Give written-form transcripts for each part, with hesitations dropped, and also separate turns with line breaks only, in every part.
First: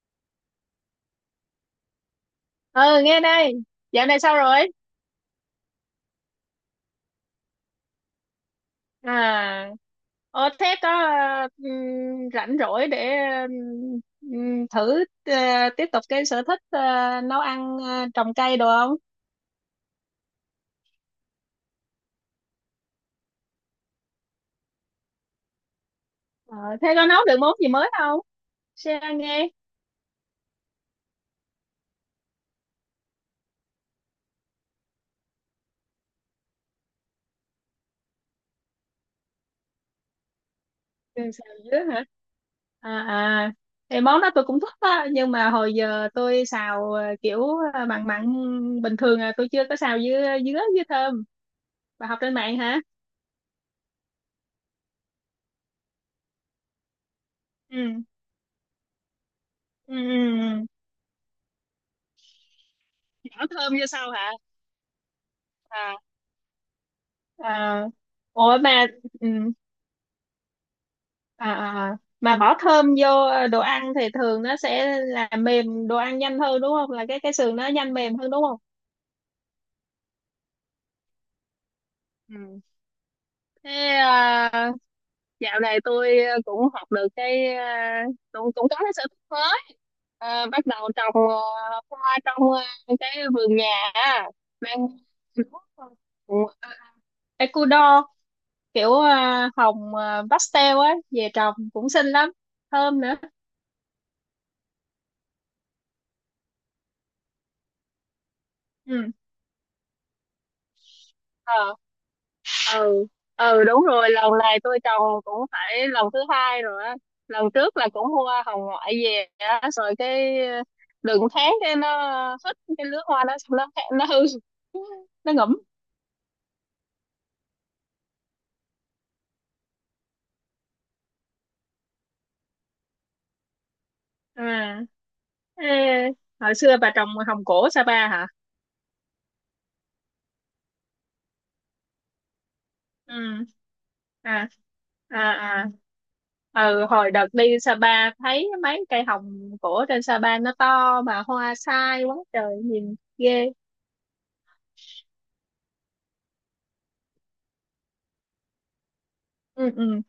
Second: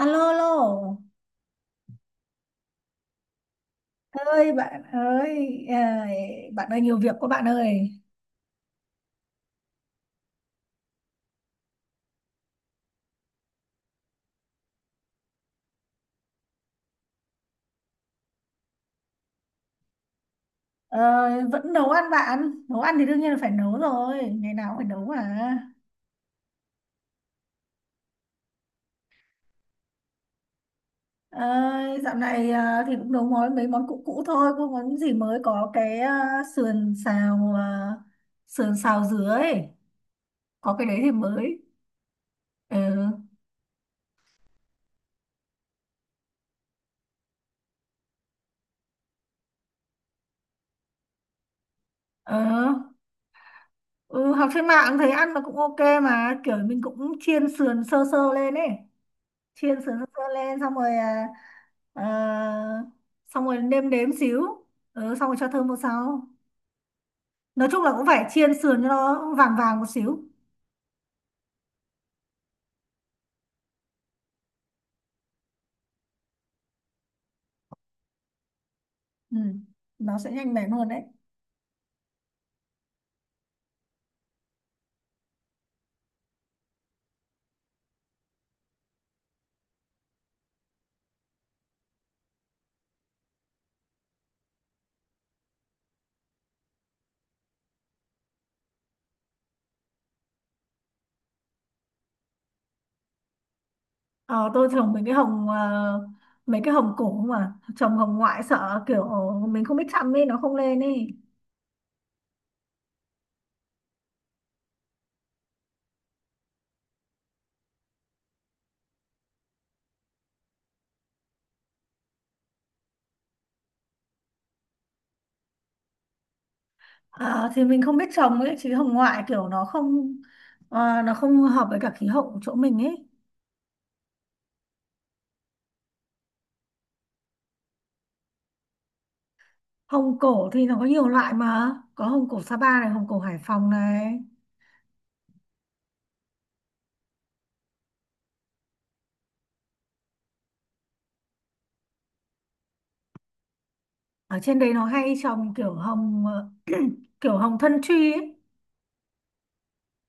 Alo, alo.
Ừ, nghe đây. Dạo này sao
Ơi
rồi?
bạn ơi, bạn ơi nhiều việc quá bạn ơi.
À, thế có rảnh rỗi để thử ờ, tiếp tục cái sở thích nấu ăn trồng cây đồ không?
Ờ, Vẫn nấu ăn bạn. Nấu ăn thì đương nhiên là phải nấu rồi, ngày nào cũng phải nấu mà.
Ờ, thế có nấu được món gì mới không? Share nghe.
Ờ, Dạo này thì cũng nấu mấy món cũ cũ thôi, không có gì mới, có cái sườn xào dứa ấy, có cái đấy thì
Đường xào
mới.
dứa hả? À,
Ừ,
à, thì món đó tôi cũng thích á, nhưng mà hồi giờ tôi xào kiểu mặn mặn bình thường, à, tôi chưa có xào dứa dứa với thơm. Bà học trên mạng
ờ,
hả?
ừ, học trên mạng thấy ăn nó cũng ok mà, kiểu mình cũng chiên sườn
Ừ.
sơ sơ lên ấy. Chiên sườn
Ừ.
sơ sơ lên,
Ừ.
ờ,
Ừ.
xong
Bỏ
rồi
thơm vô
nêm
sau
nếm
hả?
xíu, ừ, xong rồi cho thơm vào
À.
sau. Nói chung
À,
là cũng phải chiên
ủa
sườn
mà,
cho
ừ,
nó vàng vàng một xíu.
à, à, à, mà bỏ thơm vô đồ ăn thì thường nó sẽ làm mềm đồ ăn nhanh hơn, đúng không? Là cái sườn nó nhanh mềm hơn, đúng không?
Ừ, nó sẽ nhanh mẻ hơn đấy.
Ừ. Thế à, dạo này tôi cũng học được cái, cũng cũng có cái sở thích mới. À, bắt đầu trồng hoa trong cái vườn nhà á. Mang, Ừ, Ecuador kiểu hồng pastel á về trồng cũng xinh lắm, thơm nữa.
Ờ, tôi trồng mấy cái hồng cổ, mà trồng hồng ngoại sợ kiểu
Ừ.
mình không biết chăm ấy, nó không lên ấy.
Ừ, ừ, đúng rồi. Lần này tôi trồng cũng phải lần thứ hai rồi á. Lần trước là cũng mua hồng ngoại về á, rồi cái đừng tháng cái nó hết cái lứa hoa đó, xong nó hư, nó ngủm.
Ờ, thì mình không biết trồng ấy, chứ hồng ngoại kiểu nó không hợp với cả khí hậu của chỗ mình ấy.
À, ê, hồi xưa bà trồng hồng cổ Sapa hả?
Hồng cổ thì nó có nhiều loại mà, có hồng cổ Sapa này, hồng cổ Hải
Ừ,
Phòng này.
à, à, à, ừ, hồi đợt đi Sapa thấy mấy cây hồng cổ trên Sapa nó to mà hoa sai quá trời nhìn ghê.
Ở trên đấy nó hay trồng kiểu hồng thân truy ấy.
Ừ. Ừ.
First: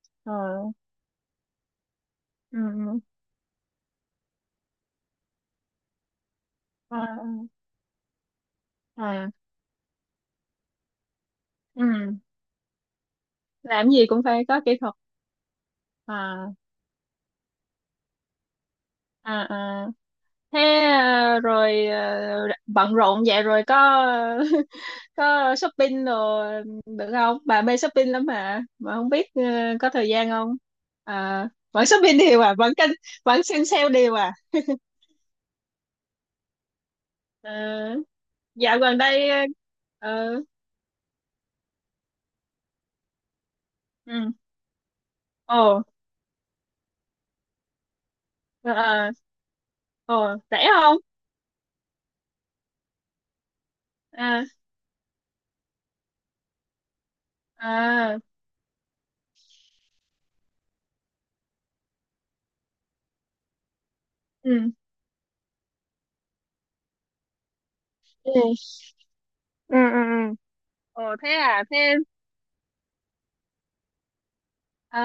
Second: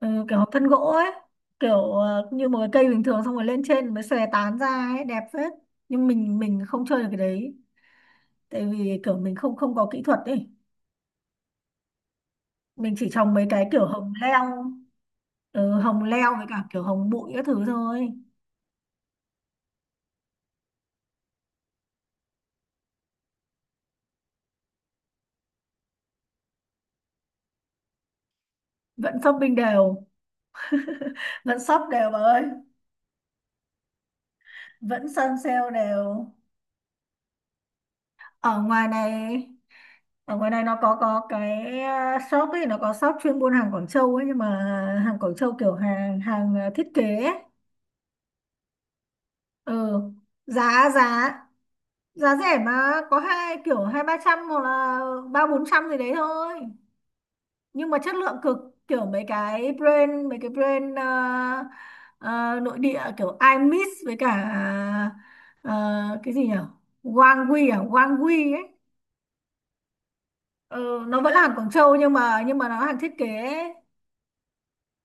Ừ,
Ờ.
kiểu hồng thân gỗ ấy, kiểu như một
Ừ.
cái cây
Ừ.
bình thường, xong rồi lên trên mới xòe tán ra ấy, đẹp phết. Nhưng mình không
Ờ,
chơi được cái đấy, tại vì kiểu
à,
mình không không có kỹ thuật ấy.
ừ.
Mình chỉ trồng mấy cái kiểu
Làm gì
hồng
cũng phải có
leo,
kỹ thuật.
ừ, hồng leo với
À.
cả kiểu hồng bụi các thứ thôi.
À. À, thế à, rồi bận rộn vậy rồi có có shopping rồi được không, bà mê shopping lắm mà không
Vẫn
biết
shopping
có
đều.
thời gian không? À,
Vẫn shop
vẫn
đều
shopping
bà
đều,
ơi.
à, vẫn kênh. Vẫn xem sale đều à?
Vẫn săn sale đều.
Ờ,
ở
dạo
ngoài
gần
này
đây, ờ,
ở ngoài này nó có cái shop ấy, nó có shop chuyên buôn hàng Quảng
ừ,
Châu ấy, nhưng mà hàng Quảng Châu
ồ,
kiểu hàng hàng thiết kế ấy.
ờ, ờ,
Ừ,
ồ, rẻ
giá
không?
giá giá rẻ mà, có hai kiểu hai ba trăm
À.
hoặc là ba bốn trăm gì đấy thôi, nhưng mà chất
À.
lượng cực, kiểu mấy cái brand nội địa, kiểu iMix với cả
Ừ.
cái gì nhỉ, Wangwi à,
Ừ.
Wangwi ấy.
Ừ. Ừ. Ừ.
Ừ,
Ồ,
nó
thế
vẫn là hàng
à?
Quảng
Thế,
Châu, nhưng mà nó hàng thiết kế ấy.
à,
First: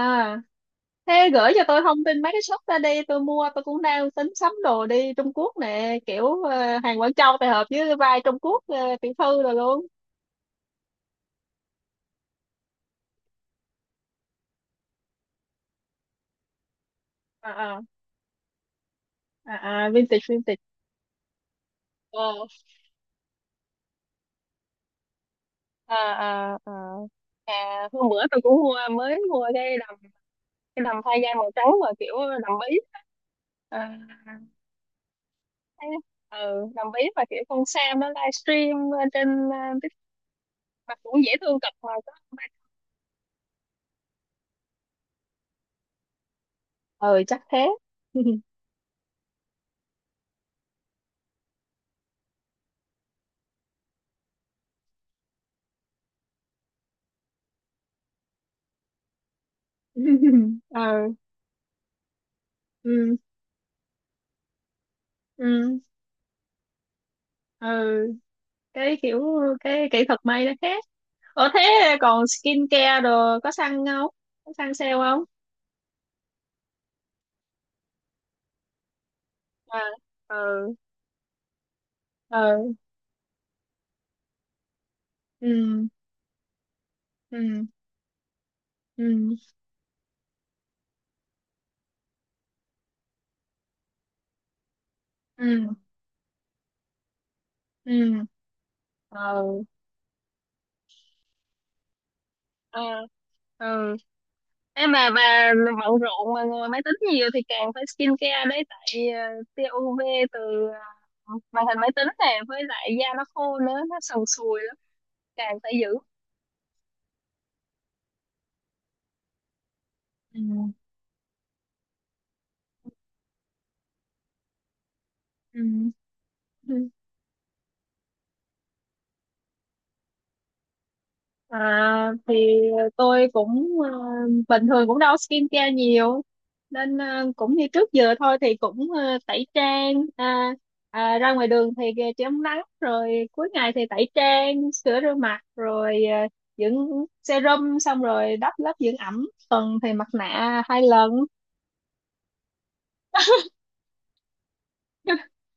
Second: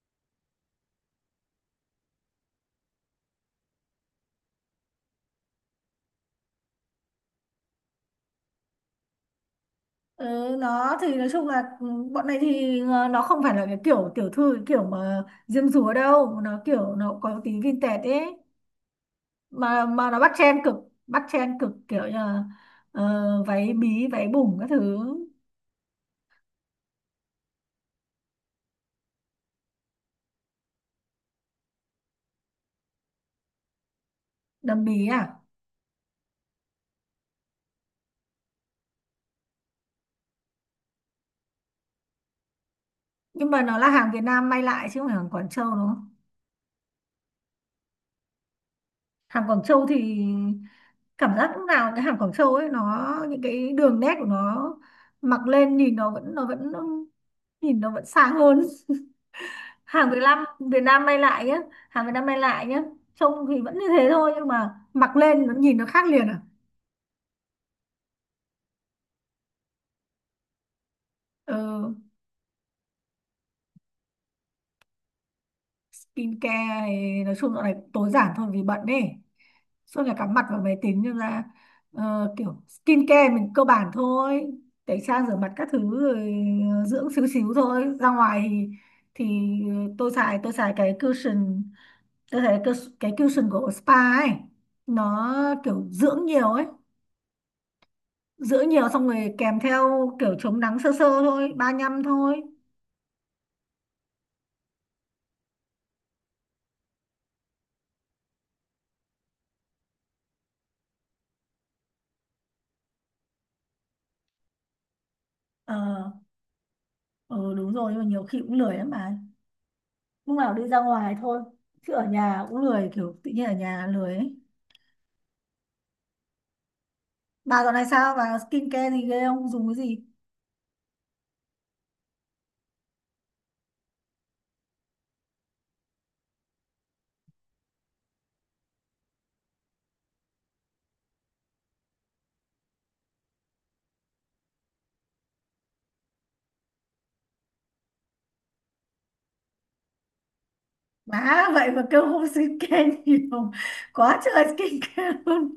thế gửi cho tôi thông tin mấy cái shop ra đi, tôi mua. Tôi cũng đang tính sắm đồ đi Trung Quốc nè, kiểu hàng Quảng Châu tài hợp với vai Trung Quốc tiểu thư rồi luôn.
Ừ, nó thì nói chung là ừ, bọn này thì nó không phải là cái kiểu tiểu thư, cái kiểu mà diêm dúa đâu, nó kiểu nó có tí
À. À.
vintage ấy, mà
À. À,
mà nó
vintage
bắt
vintage.
trend cực. Bắt trend cực kiểu như
Ờ.
là váy bí váy bùng các thứ.
À. À. À. à hôm bữa tôi cũng mua, mới mua cái đầm thay da màu trắng, mà kiểu đầm bí. À,
Đầm bí à?
thế- ừ, đầm bí và kiểu con Sam nó livestream lên trên TikTok mà cũng dễ thương cực mà có.
Nhưng mà nó là hàng Việt Nam may lại chứ không phải hàng Quảng Châu, đúng không?
Ừ, chắc thế. Ừ.
Hàng Quảng Châu thì cảm giác lúc nào cái hàng Quảng Châu ấy, nó những cái đường nét của nó mặc lên nhìn nó vẫn sang hơn. Hàng Việt Nam may lại nhá. Hàng Việt Nam may lại nhá.
Ừ.
Trông thì vẫn như thế thôi, nhưng mà mặc lên nó nhìn
Ừ.
nó khác liền à.
Ừ. cái kiểu cái kỹ thuật may nó khác. Ủa
Ừ.
thế, còn skin care đồ có săn không? Có săn sale không?
Skincare thì nói chung dạo này tối giản thôi vì bận ấy,
À.
suốt ngày cắm mặt vào
Ừ.
máy tính nên là kiểu
Ừ.
skincare mình cơ bản thôi, tẩy trang rửa mặt các thứ
Ừ.
rồi, dưỡng xíu xíu
Ừ.
thôi, ra ngoài thì
Ừ.
tôi xài cái cushion. Tôi thấy cái, cushion của spa ấy nó
Ừ.
kiểu dưỡng nhiều ấy,
Ừ. Ừ.
dưỡng nhiều xong rồi kèm theo kiểu chống nắng sơ sơ thôi, 35 thôi.
Ừ. Ừ. Em mà bà bận rộn mà ngồi máy tính nhiều thì càng phải skin care đấy. Tại tia UV từ màn hình máy tính này, với lại da nó khô nữa, nó sần sùi lắm, càng phải
ờ
giữ.
ừ, đúng rồi, nhưng mà nhiều khi cũng lười lắm mà, lúc
Ừ.
nào đi ra ngoài thôi, chứ ở nhà cũng lười, kiểu tự nhiên ở nhà lười ấy.
Ừ.
Bà dạo này sao, bà skincare gì ghê không, dùng cái gì?
À, thì tôi cũng bình thường cũng đâu skincare nhiều. Nên cũng như trước giờ thôi, thì cũng tẩy trang, ra ngoài đường thì chống nắng, rồi cuối ngày thì tẩy trang, sữa rửa mặt, rồi dưỡng serum, xong rồi đắp lớp dưỡng ẩm, tuần thì mặt nạ 2 lần.
Má, vậy mà kêu không skincare nhiều, quá trời skincare luôn.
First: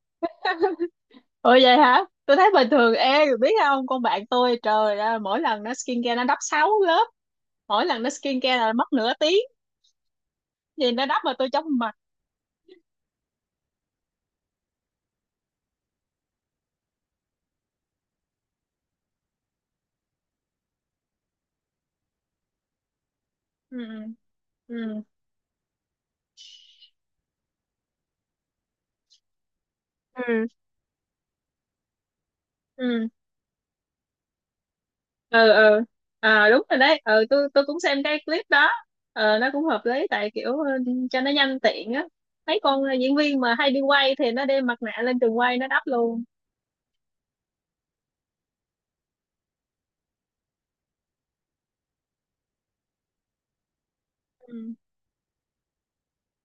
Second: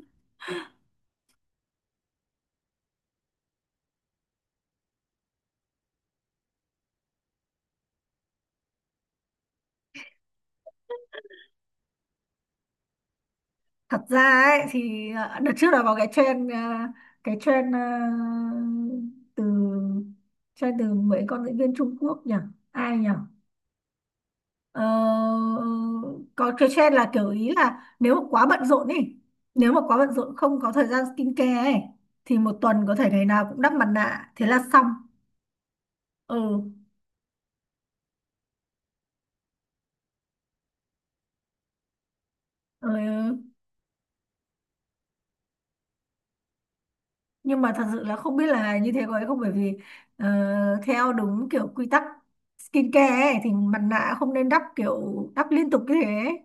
Ủa vậy hả? Tôi thấy bình thường. Ê, biết không, con bạn tôi trời ơi, mỗi lần nó skincare nó đắp 6 lớp. Mỗi lần nó skincare là mất nửa tiếng, vì nó đắp mà tôi chóng mặt.
Thật ra ấy thì đợt trước là có cái cái trend ờ, từ trend từ mấy con diễn viên Trung Quốc nhỉ, ai nhỉ?
Ừ.
Ờ,
Ừ.
ừ, có stress là kiểu, ý là nếu mà quá bận rộn ấy, nếu mà quá bận rộn
Ừ.
không có thời gian skincare ấy, thì một tuần có
Ừ.
thể ngày nào cũng đắp mặt nạ thế là xong.
Ừ. Ừ.
Ừ,
À, đúng rồi đấy. Ừ, tôi cũng xem cái clip đó. Nó cũng hợp lý, tại kiểu, ừ, cho nó nhanh tiện á. Mấy con diễn
ừ.
viên mà hay đi quay thì nó đem mặt nạ lên trường quay nó đắp luôn.
Nhưng mà thật sự là không biết là như thế có hay không, bởi vì ờ, theo đúng kiểu quy tắc skincare ấy, thì mặt nạ không nên đắp
Ừ.
kiểu đắp liên tục như thế ấy,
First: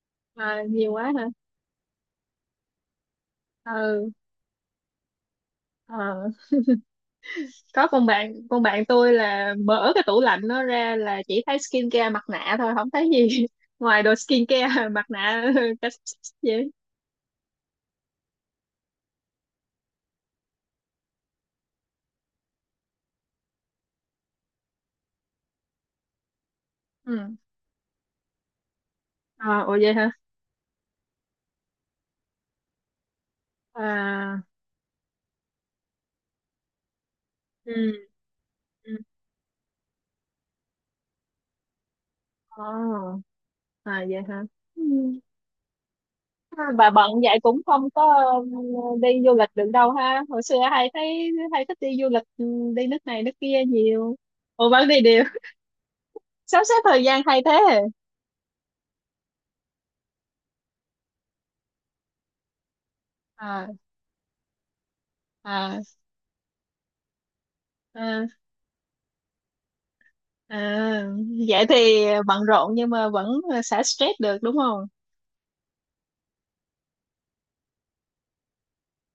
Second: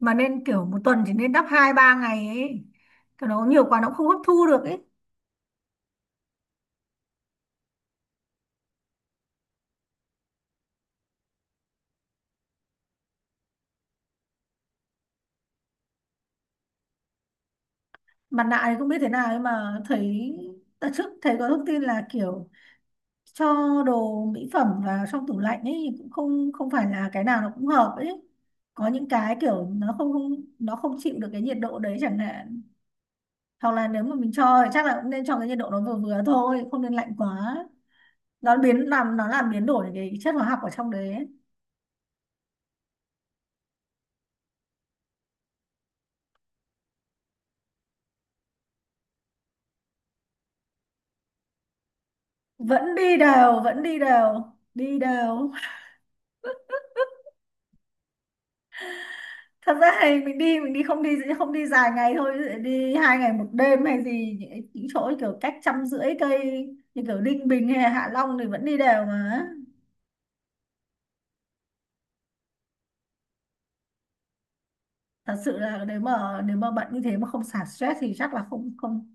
mà nên
À,
kiểu một
nhiều
tuần
quá
chỉ
hả?
nên đắp hai ba ngày ấy. Còn nó nhiều quá nó cũng không
Ừ.
hấp thu được ấy.
Ờ. Có con bạn tôi là mở cái tủ lạnh nó ra là chỉ thấy skincare mặt nạ thôi, không thấy gì ngoài đồ skincare mặt nạ cái gì.
Mặt nạ thì không biết thế nào, nhưng mà thấy đợt trước thấy có thông tin là kiểu cho đồ mỹ phẩm vào trong tủ lạnh ấy thì cũng không không phải là cái
Ừ.
nào nó cũng hợp ấy. Có những cái
À,
kiểu
ủa vậy
nó
hả?
không không nó không chịu được cái nhiệt độ đấy chẳng hạn, hoặc là nếu mà mình
À.
cho thì chắc là cũng nên cho cái nhiệt độ nó vừa vừa thôi, không nên lạnh quá,
Ừ.
nó biến
Ừ.
làm nó làm biến đổi cái chất hóa học ở trong đấy ấy.
Ồ. À vậy hả? Ừ. À, bà bận vậy cũng không có, ừ, đi du lịch được đâu ha, hồi xưa hay thấy hay thích đi du lịch, ừ, đi
Vẫn
nước
đi
này nước
đều,
kia
vẫn đi
nhiều.
đều,
Ủa vẫn
đi
đi đều?
đều.
Sắp xếp thời gian hay thế.
Thật ra thì mình đi không đi không đi dài ngày thôi, ví dụ đi hai ngày một
À.
đêm hay gì, những chỗ kiểu cách
À.
trăm rưỡi cây như kiểu Ninh Bình hay Hạ
À.
Long thì vẫn đi đều mà.
À. Vậy thì bận rộn nhưng mà vẫn xả stress được, đúng không?
Thật sự là nếu mà bận như thế mà không xả stress thì chắc là không không,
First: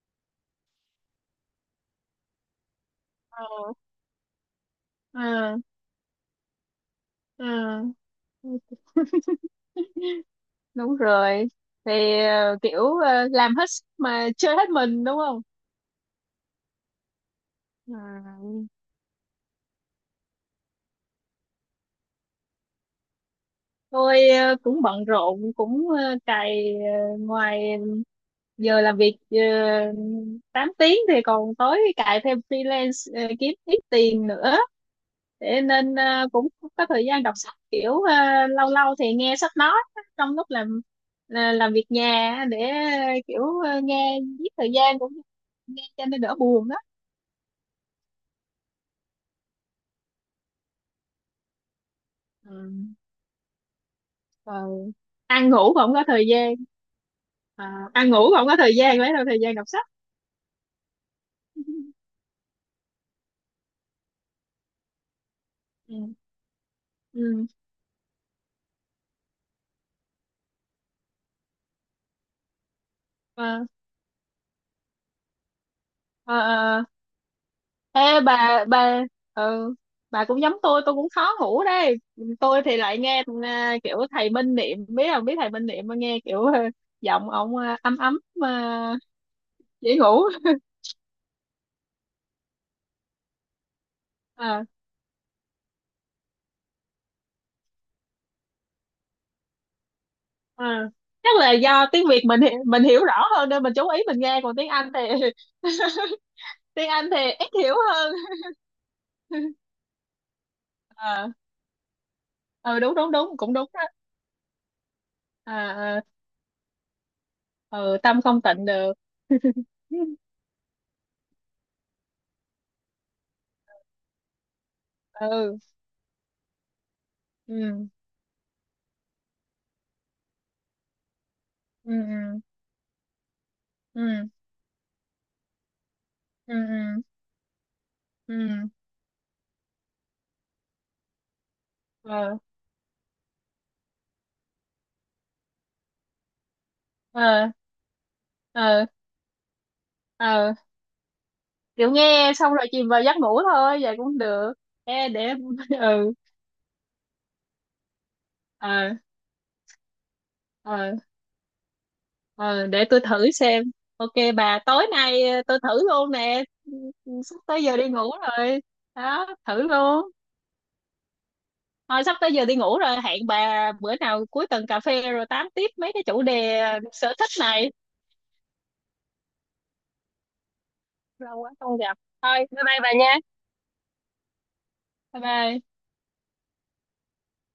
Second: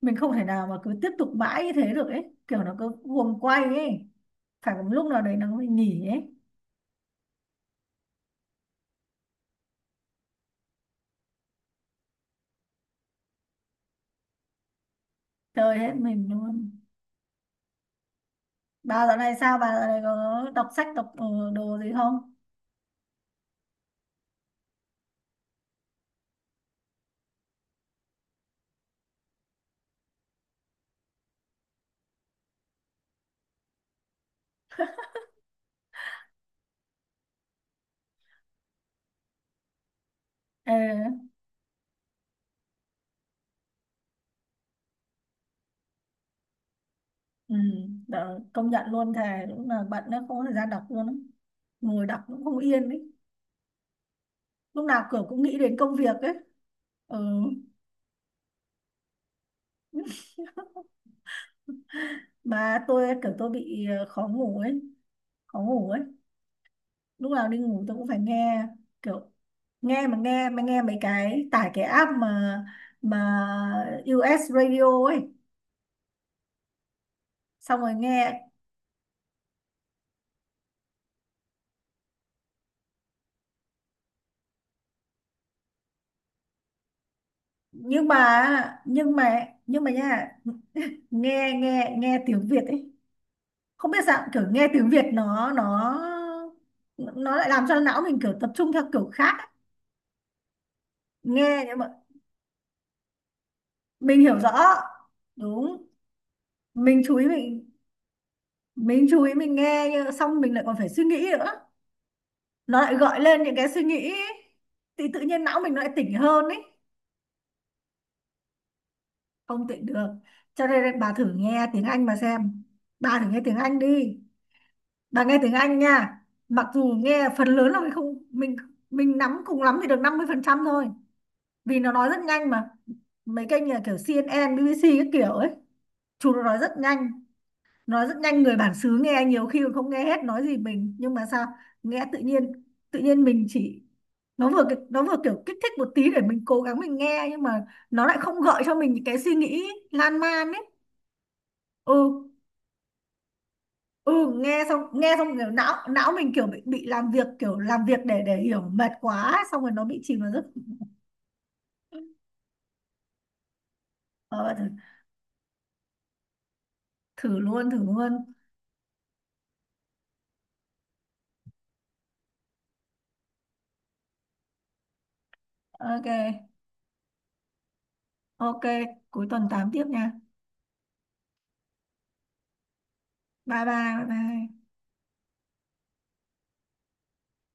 mình không thể nào mà cứ tiếp tục mãi như thế được ấy, kiểu nó cứ guồng
Ờ.
quay ấy, phải có một lúc nào đấy
Ờ.
nó mới nghỉ ấy.
Ờ. Đúng rồi, thì kiểu làm hết sức mà chơi hết mình, đúng không?
Chơi hết mình luôn.
Ừ.
Bà dạo này có đọc sách đọc đồ gì không?
Tôi cũng bận rộn, cũng cày ngoài giờ làm việc 8 tiếng, thì còn tối cày thêm freelance kiếm ít tiền nữa. Thế nên cũng không có thời gian đọc sách, kiểu lâu lâu thì nghe sách nói trong lúc
Ờ
làm, làm việc nhà á, để kiểu nghe giết thời gian, cũng nghe cho nên đỡ buồn đó.
Ừ, đó, công nhận luôn, thề lúc nào bận nó không có thời gian đọc luôn á. Ngồi đọc cũng không
Ừ.
yên ấy, lúc
Rồi
nào kiểu cũng
ăn ngủ
nghĩ
cũng
đến
không
công
có
việc
thời
ấy.
gian,
Ừ,
à, ăn ngủ cũng không có thời gian, lấy đâu thời gian đọc sách.
mà tôi kiểu tôi bị khó ngủ ấy, khó ngủ
Ừ.
ấy. Lúc
Ừ.
nào đi ngủ tôi cũng phải nghe, kiểu nghe mấy cái tải cái app mà
À.
US Radio ấy,
À. À.
xong rồi
Ê,
nghe.
bà, ừ, bà cũng giống tôi cũng khó ngủ đây. Tôi thì lại nghe kiểu thầy Minh Niệm, biết không, biết thầy Minh Niệm mà nghe kiểu giọng ông ấm
nhưng
ấm mà
mà nhưng mà nhưng mà
dễ ngủ.
nha, nghe nghe nghe tiếng Việt ấy, không biết sao kiểu
À.
nghe tiếng Việt nó nó lại làm cho não mình kiểu tập trung theo kiểu khác ấy.
À. Chắc là
Nghe nhưng
do
mà
tiếng Việt mình mình hiểu rõ hơn nên mình chú ý
mình
mình
hiểu
nghe,
rõ,
còn tiếng Anh thì
đúng,
tiếng
mình
Anh
chú
thì
ý
ít
mình
hiểu hơn.
mình chú ý nghe nhưng xong mình lại còn phải suy
Ờ.
nghĩ nữa, nó
Ừ,
lại
đúng đúng
gọi
đúng,
lên
cũng
những cái
đúng đó.
suy nghĩ ấy, thì tự nhiên não mình nó lại
À. À.
tỉnh hơn ấy.
Ừ, tâm không tịnh được.
Không tỉnh
Ừ.
được. Cho nên bà thử nghe tiếng Anh mà xem, bà thử nghe tiếng Anh đi, bà nghe tiếng
Ừ.
Anh nha, mặc dù nghe phần lớn là
Ừ.
mình không mình mình nắm cùng lắm thì được 50% thôi, vì nó
Ừ.
nói rất nhanh mà. Mấy kênh như là kiểu C N
Ừ.
N, BBC các kiểu ấy, chúng nó nói rất
Ừ.
nhanh. Nói rất nhanh, người
Ừ.
bản xứ nghe nhiều khi còn không nghe hết nói gì mình, nhưng mà sao nghe
Ừ.
tự
Ờ.
nhiên, tự nhiên mình chỉ, nó vừa nó vừa kiểu kích thích một tí để mình cố gắng mình nghe, nhưng
Ờ.
mà nó lại không gợi cho
Ờ.
mình những cái suy nghĩ lan man
Ờ,
ấy.
kiểu
Ừ,
nghe xong rồi chìm vào giấc ngủ thôi, vậy cũng
ừ,
được.
nghe xong
Ê,
nghe xong
để
kiểu não não
ừ,
mình kiểu bị làm việc để hiểu,
ờ,
mệt quá ấy, xong rồi nó bị chìm vào giấc.
ờ, ờ, để tôi thử xem. OK
Ờ,
bà,
Thử,
tối nay tôi thử luôn nè. Ừ, ừ, sắp
thử
tới
luôn,
giờ
thử
đi ngủ
luôn.
rồi, đó thử luôn. Thôi, sắp tới giờ đi ngủ rồi, hẹn bà bữa nào cuối tuần cà phê rồi tám tiếp mấy cái
Ok.
chủ đề sở thích này.
Ok, cuối tuần 8 tiếp nha.
Lâu quá không gặp. Thôi bye bye bà nha.
Bye bye, bye bye.
Bye bye.